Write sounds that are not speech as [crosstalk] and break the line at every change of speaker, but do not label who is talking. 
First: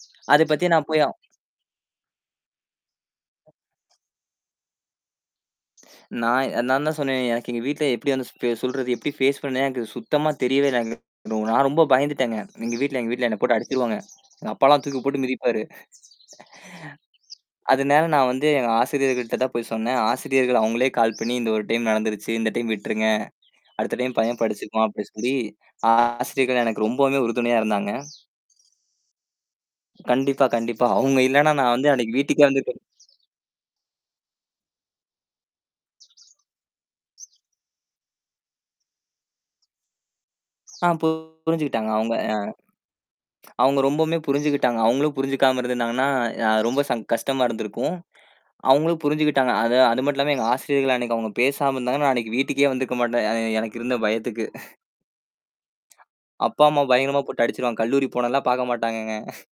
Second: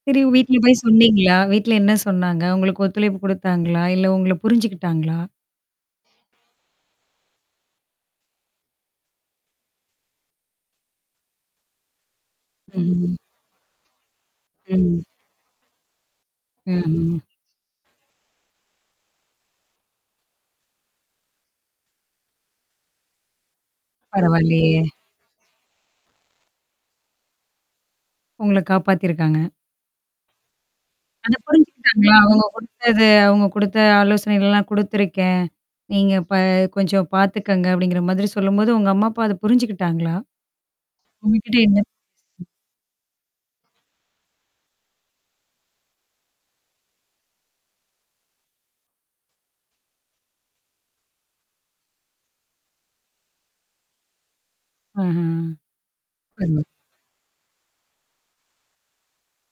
இ
அத
வீட்ல போய்
பத்தின பயோ
சொன்னீங்களா? வீட்ல என்ன சொன்னாங்க? உங்களுக்கு ஒத்துழைப்பு குடுத்தாங்களா? இல்ல, உங்கள புரிஞ்சுக்கிட்டாங்களா?
நான் நான் தான் சொன்னேன்னே, எனக்கு எங்க வீட்ல எப்படி வந்து சொல்றது, எப்படி ஃபேஸ் பண்ணே எனக்கு சுத்தமா தெரியவே இல்ல எனக்கு. நான் ரொம்ப பயந்துட்டேங்க. எங்க வீட்ல எங்க
ம்.
வீட்ல என்ன போட்டு அடிச்சுருவாங்க. எங்க அப்பாலாம் தூக்கி
ம்.
போட்டு மிதிப்பாரு.
ம்ஹ்ம்.
அதுனால நான் வந்து, எங்க ஆசிரியர்கள்ட்ட தான் போய் சொன்னேன். ஆசிரியர்கள் அவங்களே கால் பண்ணி, "இந்த ஒரு டைம் நடந்துருச்சு. இந்த டைம் விட்டுருங்க! அடுத்த டைம் பையன்
பரவால்லையே!
படிச்சுக்குவான்." அப்டின்னு சொல்லி ஆ ஆசிரியர்கள் எனக்கு ரொம்பவே உறுதுணையா இருந்தாங்க.
உங்கள காப்பாத்திருக்காங்க.
கண்டிப்பா, கண்டிப்பா. அவுங்க
ஆனா,
இல்லன்னா, நான் வந்து
புரிஞ்சிக்கிட்டாங்களா?
அன்னைக்கு
"அவங்க
வீட்டுக்கே வந்துருக்க
குடுத்தது அவங்க குடுத்த ஆலோசனைகள்லாம் குடுத்துருக்கேன். நீங்க ப கொஞ்சம் பார்த்துக்கங்க." அப்படிங்கிற மாதிரி சொல்லும்போது, உங்க அம்மா, அப்பா அத புரிஞ்சுக்கிட்டாங்களா?
ஆ பு
உங்ககிட்ட என்ன
புரிஞ்சுகிட்டாங்க. அவுங்க அ. அவங்க ரொம்பவுமே புரிஞ்சுகிட்டாங்க. அவங்களும் புரிஞ்சுக்காம இருந்துந்தாங்கன்னா, அ ரொம்ப ச கஷ்டமா இருந்திருக்கும். அவுங்களும் புரிஞ்சுகிட்டாங்க. அ அது மட்டும் இல்லாம எங்க ஆசிரியர்கள் அன்னைக்கு அவுங்க பேசாம இருந்தாங்கன்னா, அன்னைக்கு வீட்டுக்கே வந்திருக்க மாட்டேன். அ எனக்கு இருந்த பயத்துக்கு. [chuckles]
அஹ. அருமை.
அப்பா, அம்மா பயங்கரமா போட்டு அடிச்சுருவாங்க. கல்லூரி போனன்லாம் பாக்க மாட்டாங்கங்க. [chuckles]